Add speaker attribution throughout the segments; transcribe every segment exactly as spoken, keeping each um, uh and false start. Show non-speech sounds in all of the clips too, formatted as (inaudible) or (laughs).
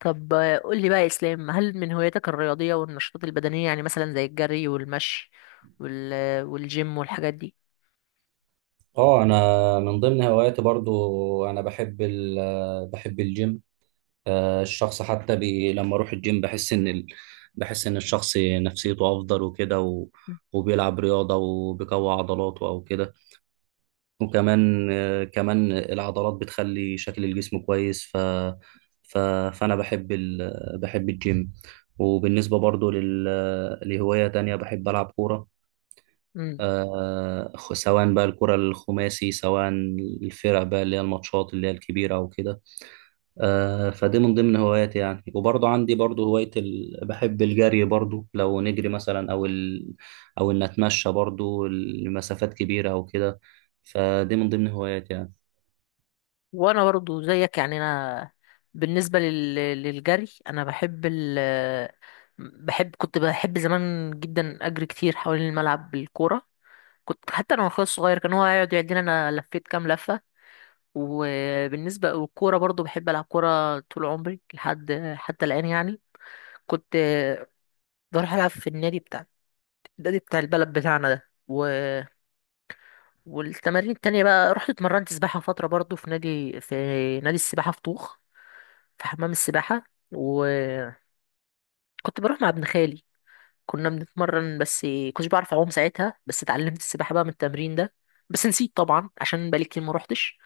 Speaker 1: طب آه، قول لي بقى يا اسلام، هل من هواياتك الرياضيه والنشاطات البدنيه؟ يعني مثلا زي الجري والمشي وال... آه، والجيم والحاجات دي.
Speaker 2: اه، انا من ضمن هواياتي برضو. انا بحب ال بحب الجيم. آه، الشخص حتى بي لما اروح الجيم بحس ان ال بحس ان الشخص نفسيته افضل وكده و وبيلعب رياضة وبيقوي عضلاته أو كده. وكمان آه، كمان العضلات بتخلي شكل الجسم كويس، ف ف فأنا بحب ال بحب الجيم. وبالنسبة برضو لل لهواية تانية، بحب ألعب كورة.
Speaker 1: مم.
Speaker 2: آه، خ- سواء بقى الكرة الخماسي، سواء الفرق بقى اللي هي الماتشات اللي هي الكبيرة وكده. آه، فدي من ضمن هواياتي يعني. وبرضه عندي برضه هواية ال... بحب الجري برضه، لو نجري مثلا أو ال... أو إن أتمشى برضه لمسافات كبيرة أو كده. فدي من ضمن هواياتي يعني.
Speaker 1: وانا برضو زيك. يعني انا، بالنسبه لل... للجري، انا بحب ال... آه، بحب كنت بحب زمان جدا اجري كتير حوالين الملعب بالكوره. كنت حتى انا واخويا الصغير، كان هو يقعد يعدينا انا لفيت كام لفه. وبالنسبه والكوره برضو بحب العب كوره طول عمري لحد حتى الان يعني. كنت آه، بروح العب في النادي بتاع النادي بتاع البلد بتاعنا ده و... والتمارين التانية بقى، رحت اتمرنت سباحة فترة برضو في نادي، في نادي السباحة في طوخ، في حمام السباحة. وكنت بروح مع ابن خالي، كنا بنتمرن. بس كنتش بعرف أعوم ساعتها، بس اتعلمت السباحة بقى من التمرين ده. بس نسيت طبعا عشان بقالي كتير ما روحتش.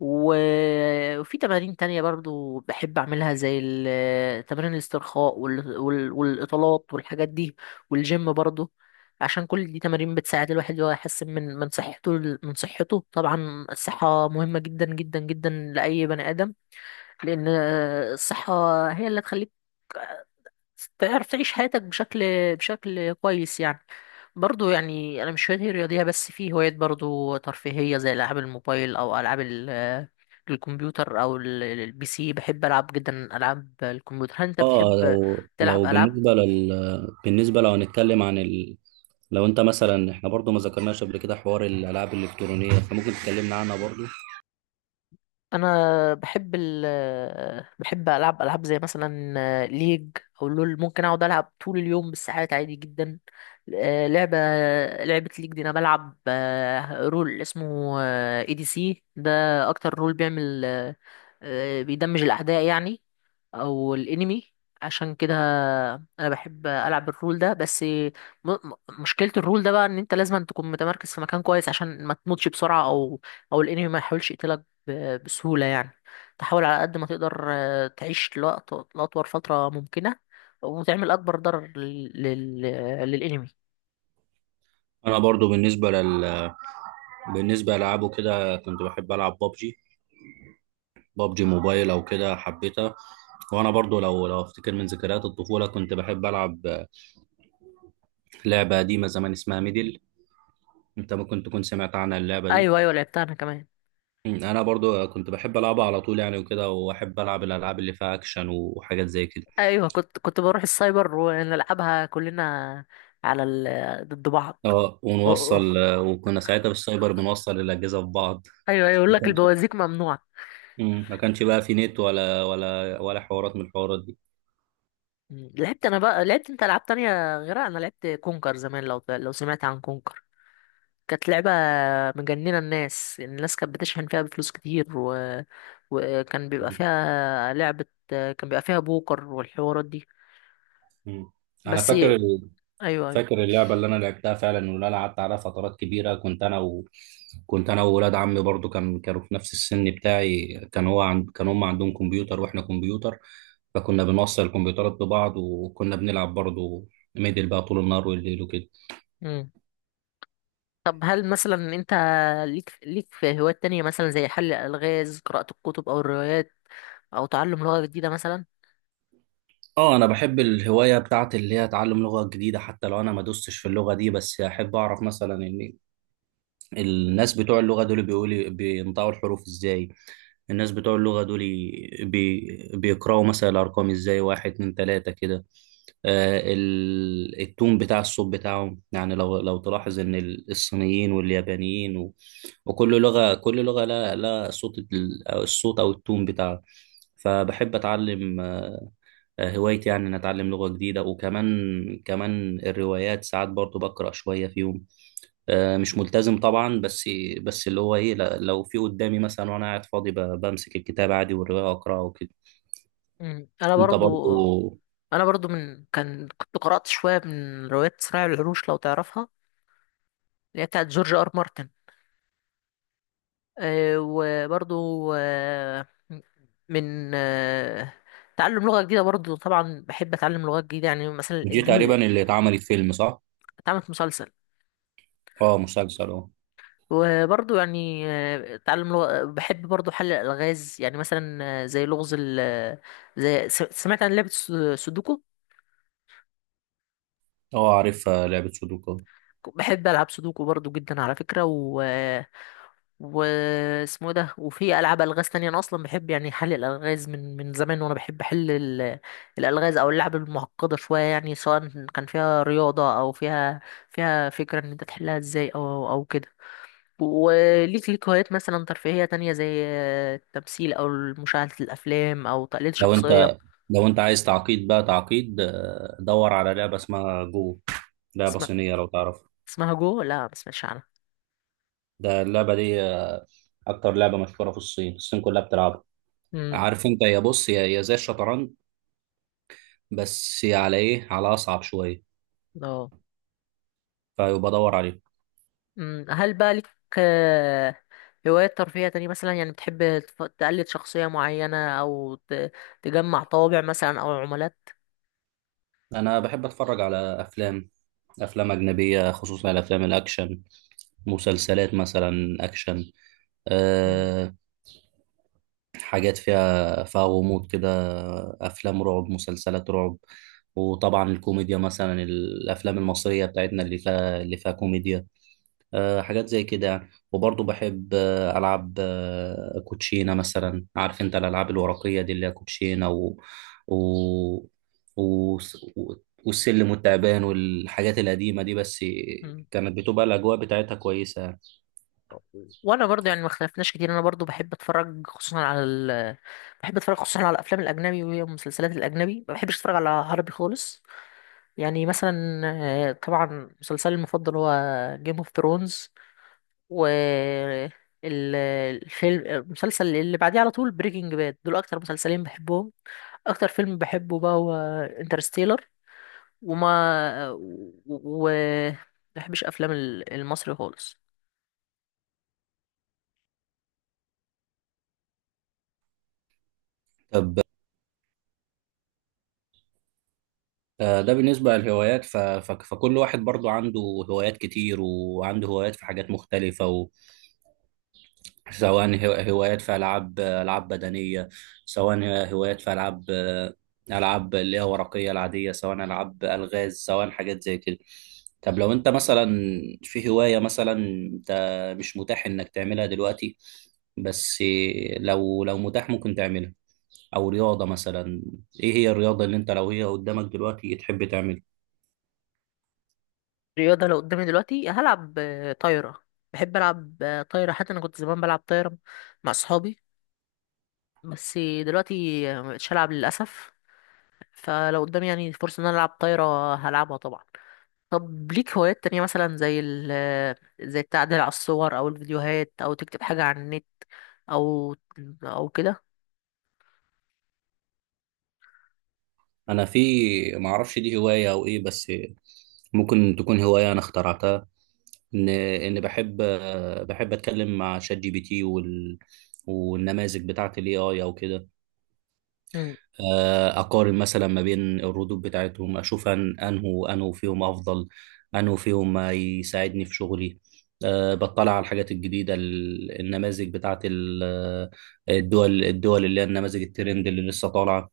Speaker 1: و- وفي تمارين تانية برضو بحب أعملها، زي ال- تمارين الاسترخاء وال- وال- والإطالات والحاجات دي، والجيم برضو. عشان كل دي تمارين بتساعد الواحد إن هو يحسن من من صحته من صحته طبعا الصحة مهمة جدا جدا جدا لأي بني آدم، لأن الصحة هي اللي تخليك تعرف تعيش حياتك بشكل بشكل كويس يعني. برضو يعني انا مش هوايتي رياضيه بس، في هوايات برضو ترفيهيه زي العاب الموبايل او العاب ال- الكمبيوتر، او ال- ال- البي سي. بحب العب جدا العاب الكمبيوتر. هل انت
Speaker 2: اه،
Speaker 1: بتحب
Speaker 2: لو
Speaker 1: تلعب
Speaker 2: لو
Speaker 1: العاب؟
Speaker 2: بالنسبة لل بالنسبة لو هنتكلم عن ال... لو انت مثلا، احنا برضه ما ذكرناش قبل كده حوار الألعاب الإلكترونية، فممكن تكلمنا عنها برضه.
Speaker 1: انا بحب ال بحب العب العاب زي مثلا ليج او لول. ممكن اقعد العب طول اليوم بالساعات عادي جدا. آه، لعبه لعبه ليج دي انا بلعب آه، رول اسمه اي دي سي ده، اكتر رول بيعمل آه، آه، بيدمج الاعداء يعني، او الانمي. عشان كده انا بحب العب الرول ده، بس م- م- مشكله الرول ده بقى ان انت لازم تكون متمركز في مكان كويس عشان ما تموتش بسرعه، او او الانمي ما يحاولش يقتلك ب- بسهولة يعني. تحاول على قد ما تقدر آه، تعيش لوقت، لأطول فترة ممكنة، وتعمل أكبر ضرر لل... لل... للإنمي.
Speaker 2: انا برضو بالنسبه لل بالنسبه لالعابه كده، كنت بحب العب بابجي، بابجي موبايل او كده، حبيتها. وانا برضو لو لو افتكر من ذكريات الطفوله، كنت بحب العب لعبه قديمه زمان اسمها ميدل. انت ممكن تكون سمعت عنها اللعبه دي.
Speaker 1: أيوة، أيوة، لعبتها أنا كمان.
Speaker 2: انا برضو كنت بحب العبها على طول يعني وكده، واحب العب الالعاب اللي فيها اكشن وحاجات زي كده.
Speaker 1: أيوة، كنت كنت بروح السايبر ونلعبها كلنا على ال... ضد بعض.
Speaker 2: اه،
Speaker 1: و- و-
Speaker 2: ونوصل، وكنا ساعتها بالسايبر بنوصل الاجهزه في بعض.
Speaker 1: أيوة، أيوة، يقول
Speaker 2: ما
Speaker 1: لك
Speaker 2: كانش،
Speaker 1: البوازيك ممنوع.
Speaker 2: مم. ما كانش بقى في نت ولا ولا ولا حوارات من الحوارات دي.
Speaker 1: مم. لعبت أنا بقى، لعبت أنت ألعاب تانية غيرها؟ أنا لعبت كونكر زمان. لو لو سمعت عن كونكر، كانت لعبة مجننة الناس الناس كانت بتشحن فيها بفلوس كتير و... وكان بيبقى
Speaker 2: مم.
Speaker 1: فيها لعبة كان بيبقى فيها بوكر والحوارات دي.
Speaker 2: مم. انا
Speaker 1: بس
Speaker 2: فاكر،
Speaker 1: ايوه، ايوه.
Speaker 2: فاكر اللعبة اللي أنا لعبتها فعلا واللي أنا قعدت عليها فترات كبيرة. كنت أنا و... كنت أنا وولاد عمي برضو، كان كانوا في نفس السن بتاعي. كان هو عند... كان هم عندهم كمبيوتر وإحنا كمبيوتر، فكنا بنوصل الكمبيوترات ببعض وكنا بنلعب برضو ميدل بقى طول النهار والليل وكده.
Speaker 1: مم. طب هل مثلا انت ليك ليك في هوايات تانية، مثلا زي حل الألغاز، قراءة الكتب أو الروايات، أو تعلم لغة جديدة مثلا؟
Speaker 2: اه، انا بحب الهوايه بتاعت اللي هي اتعلم لغه جديده. حتى لو انا ما دوستش في اللغه دي، بس احب اعرف مثلا ان الناس بتوع اللغة دول بيقولي بينطقوا الحروف ازاي. الناس بتوع اللغة دول بي... بيقرأوا مثلا الأرقام ازاي، واحد اتنين تلاتة كده. آه، ال... التون بتاع الصوت بتاعهم يعني، لو لو تلاحظ إن ال- الصينيين واليابانيين و... وكل لغة، كل لغة لا لا صوت ال- أو الصوت أو التون بتاعها. فبحب أتعلم. آه، هوايتي يعني إن أتعلم لغة جديدة. وكمان كمان الروايات ساعات برضو بقرأ شوية فيهم. آه، مش ملتزم طبعا، بس بس اللي هو ايه، لا- لو في قدامي مثلا وانا قاعد فاضي، ب- بمسك الكتاب عادي والروايه اقراها وكده.
Speaker 1: مم. أنا
Speaker 2: انت
Speaker 1: برضو
Speaker 2: برضو؟
Speaker 1: أنا برضو من كان كنت قرأت شوية من روايات صراع العروش لو تعرفها، اللي هي بتاعت جورج آر مارتن. آه، وبرضو آه، من آه، تعلم لغة جديدة، برضو طبعا بحب أتعلم لغات جديدة يعني مثلا
Speaker 2: دي تقريبا
Speaker 1: الإنجليزي.
Speaker 2: اللي اتعملت فيلم، صح؟
Speaker 1: اتعمل في مسلسل.
Speaker 2: اه، مسلسل، اه.
Speaker 1: وبرضو يعني آه، تعلم لغة. بحب برضو حل الألغاز، يعني مثلا آه، زي لغز ال زي س- سمعت عن لعبة الس- سودوكو؟
Speaker 2: اه، عارفها لعبه سودوكو.
Speaker 1: بحب ألعب سودوكو برضو جدا على فكرة. واسمه ده، وفي العاب الغاز تانية، انا اصلا بحب يعني حل الالغاز من من زمان. وانا بحب احل ال- الالغاز او اللعب المعقده شويه يعني، سواء كان فيها رياضه او فيها فيها فكره ان انت تحلها ازاي، او او كده. وليك ليك هوايات مثلا ترفيهيه تانية زي التمثيل او مشاهده الافلام او تقليد
Speaker 2: لو انت
Speaker 1: شخصيه؟
Speaker 2: لو انت عايز تعقيد بقى، تعقيد، آه، دور على لعبه اسمها جو، لعبه
Speaker 1: اسمها
Speaker 2: صينيه، لو تعرفها.
Speaker 1: اسمها جو؟ لا، ما سمعتش عنها.
Speaker 2: ده اللعبه دي، آه، اكتر لعبه مشهوره في الصين، الصين كلها بتلعبها.
Speaker 1: امم
Speaker 2: عارف انت، يا بص، يا يا زي الشطرنج، بس على ايه، على اصعب شويه.
Speaker 1: اه.
Speaker 2: فيبقى دور عليه.
Speaker 1: مم، هل بقى لك آه، هوايات ترفيهية تانية؟ مثلا يعني بتحب تف- تقلد شخصية معينة، أو ت- تجمع طوابع مثلا أو عملات؟
Speaker 2: انا بحب اتفرج على افلام، افلام اجنبيه، خصوصا الافلام الاكشن، مسلسلات مثلا اكشن.
Speaker 1: مم.
Speaker 2: أه، حاجات فيها فيها غموض كده، افلام رعب، مسلسلات رعب. وطبعا الكوميديا، مثلا الافلام المصريه بتاعتنا اللي فيها اللي فيها كوميديا. آه، حاجات زي كده يعني. وبرضه بحب، آه، ألعب، آه، كوتشينة مثلا. عارف أنت الألعاب الورقية دي اللي هي كوتشينة و... و... و... والسلم والتعبان والحاجات القديمة دي، بس
Speaker 1: مم.
Speaker 2: كانت بتبقى الأجواء بتاعتها كويسة يعني.
Speaker 1: وأنا برضو يعني ما اختلفناش كتير. أنا برضو بحب أتفرج خصوصا على ال... بحب أتفرج خصوصا على الأفلام الأجنبي والمسلسلات الأجنبي، ما بحبش أتفرج على عربي خالص يعني. مثلا آه، طبعا مسلسلي المفضل هو جيم اوف ثرونز، و ال- الفيلم المسلسل اللي بعديه على طول بريكنج باد. دول أكتر مسلسلين بحبهم. اكتر فيلم بحبه بقى هو انترستيلر. وما و و- بحبش افلام ال- المصري خالص.
Speaker 2: طب، آه، ده بالنسبة للهوايات، ف... ف... فكل واحد برضه عنده هوايات كتير، وعنده هوايات في حاجات مختلفة. سواء هو- هوايات في ألعاب، ألعاب بدنية، سواء هوايات في ألعاب، ألعاب اللي هي ورقية العادية، سواء ألعاب ألغاز، سواء حاجات زي كده. طب لو أنت مثلا في هواية مثلا أنت مش متاح إنك تعملها دلوقتي، بس لو لو متاح ممكن تعملها، أو رياضة مثلا، إيه هي الرياضة اللي أنت لو هي قدامك دلوقتي تحب تعملها؟
Speaker 1: الرياضه لو قدامي دلوقتي هلعب آه، طايره. بحب العب آه، طايره، حتى انا كنت زمان بلعب طايره مع اصحابي. بس دلوقتي مبقتش العب للاسف. فلو قدامي يعني فرصه ان انا العب طايره هلعبها طبعا. طب ليك هوايات تانية مثلا زي ال آه، زي التعديل على الصور او الفيديوهات، او تكتب حاجه على النت، او او كده؟
Speaker 2: أنا في، معرفش دي هواية أو إيه، بس ممكن تكون هواية أنا اخترعتها، ان ان بحب، بحب اتكلم مع شات جي بي تي وال والنماذج بتاعت الاي اي او كده. آه، اقارن مثلا ما بين الردود بتاعتهم، اشوف أن- انه انه فيهم افضل، انه فيهم ما يساعدني في شغلي. أه، بطلع على الحاجات الجديدة، ال- النماذج بتاعت ال- الدول الدول اللي هي النماذج الترند اللي لسه طالعة.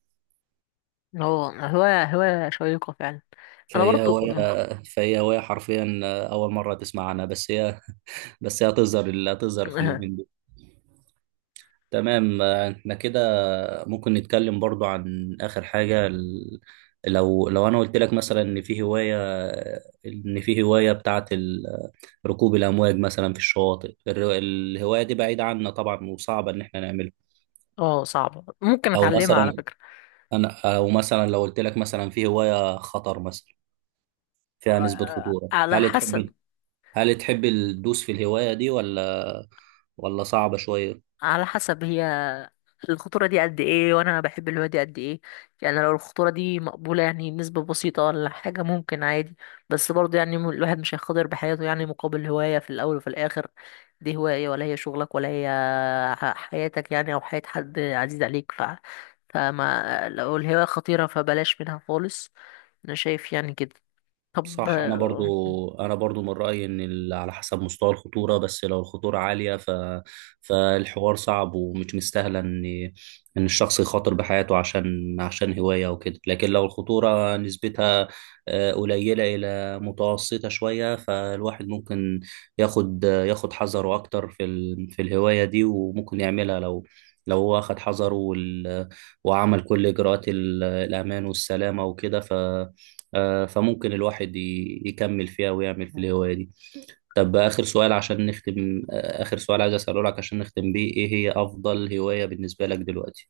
Speaker 1: هو هواية هواية شيقة فعلا. أنا
Speaker 2: فهي
Speaker 1: برضو.
Speaker 2: هواية، فهي هواية حرفيا. أول مرة تسمع عنها، بس هي، بس هي هتظهر هتظهر في اليومين
Speaker 1: (laughs)
Speaker 2: دول. تمام، آه، احنا كده ممكن نتكلم برضو عن آخر حاجة ال- لو لو أنا قلت لك مثلا إن في هواية، إن في هواية بتاعة ال- ركوب الأمواج مثلا في الشواطئ، الر- الهواية دي بعيدة عنا طبعا وصعبة إن احنا نعملها.
Speaker 1: اه، صعبة، ممكن
Speaker 2: أو
Speaker 1: أتعلمها على
Speaker 2: مثلا
Speaker 1: فكرة.
Speaker 2: أنا، أو مثلا لو قلت لك مثلا في هواية خطر مثلا، فيها نسبة
Speaker 1: آه،
Speaker 2: خطورة،
Speaker 1: على
Speaker 2: هل
Speaker 1: حسب
Speaker 2: تحب، هل تحب تدوس في الهواية دي، ولا ولا صعبة شوية؟
Speaker 1: على حسب هي الخطورة دي قد إيه، وأنا بحب الهواية دي قد إيه. يعني لو الخطورة دي مقبولة، يعني نسبة بسيطة ولا حاجة، ممكن عادي. بس برضو يعني م- الواحد مش هيخاطر بحياته يعني مقابل هواية. في الأول وفي الآخر دي هواية، ولا هي شغلك، ولا هي ح- حياتك يعني، أو حياة حد عزيز عليك. ف... فما لو الهواية خطيرة، فبلاش منها خالص. انا شايف يعني كده. طب
Speaker 2: صح، انا
Speaker 1: آه،
Speaker 2: برضو، انا برضو من رايي ان ال- على حسب مستوى الخطوره. بس لو الخطوره عاليه، ف فالحوار صعب ومش مستاهله ان، ان الشخص يخاطر بحياته عشان، عشان هوايه وكده. لكن لو الخطوره نسبتها آه، قليله الى متوسطه شويه، فالواحد ممكن ياخد ياخد حذره اكتر في ال... في الهوايه دي، وممكن يعملها لو، لو هو اخد حذره وال... وعمل كل اجراءات ال- الامان والسلامه وكده، ف آه، فممكن الواحد ي- يكمل فيها ويعمل في الهواية دي. طب، آخر سؤال عشان نختم، آه، آخر سؤال عايز أسأله لك عشان نختم بيه، إيه هي أفضل هواية بالنسبة لك دلوقتي؟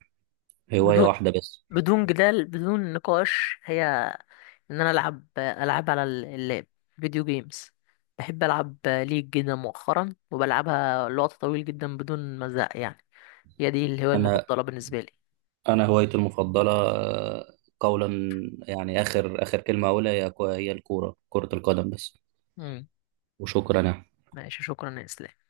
Speaker 2: هواية
Speaker 1: بدون
Speaker 2: واحدة بس.
Speaker 1: بدون جدال، بدون نقاش، هي ان انا العب العب على ال- اللاب، فيديو جيمز. بحب العب ليج جدا مؤخرا، وبلعبها لوقت طويل جدا بدون مزاق يعني. هي دي الهواية
Speaker 2: أنا،
Speaker 1: المفضلة بالنسبة لي.
Speaker 2: أنا هوايتي المفضلة، آه، قولا يعني، آخر آخر كلمة أقولها، هي هي الكورة، كرة القدم بس.
Speaker 1: مم.
Speaker 2: وشكرا يا
Speaker 1: ماشي، شكرا يا اسلام.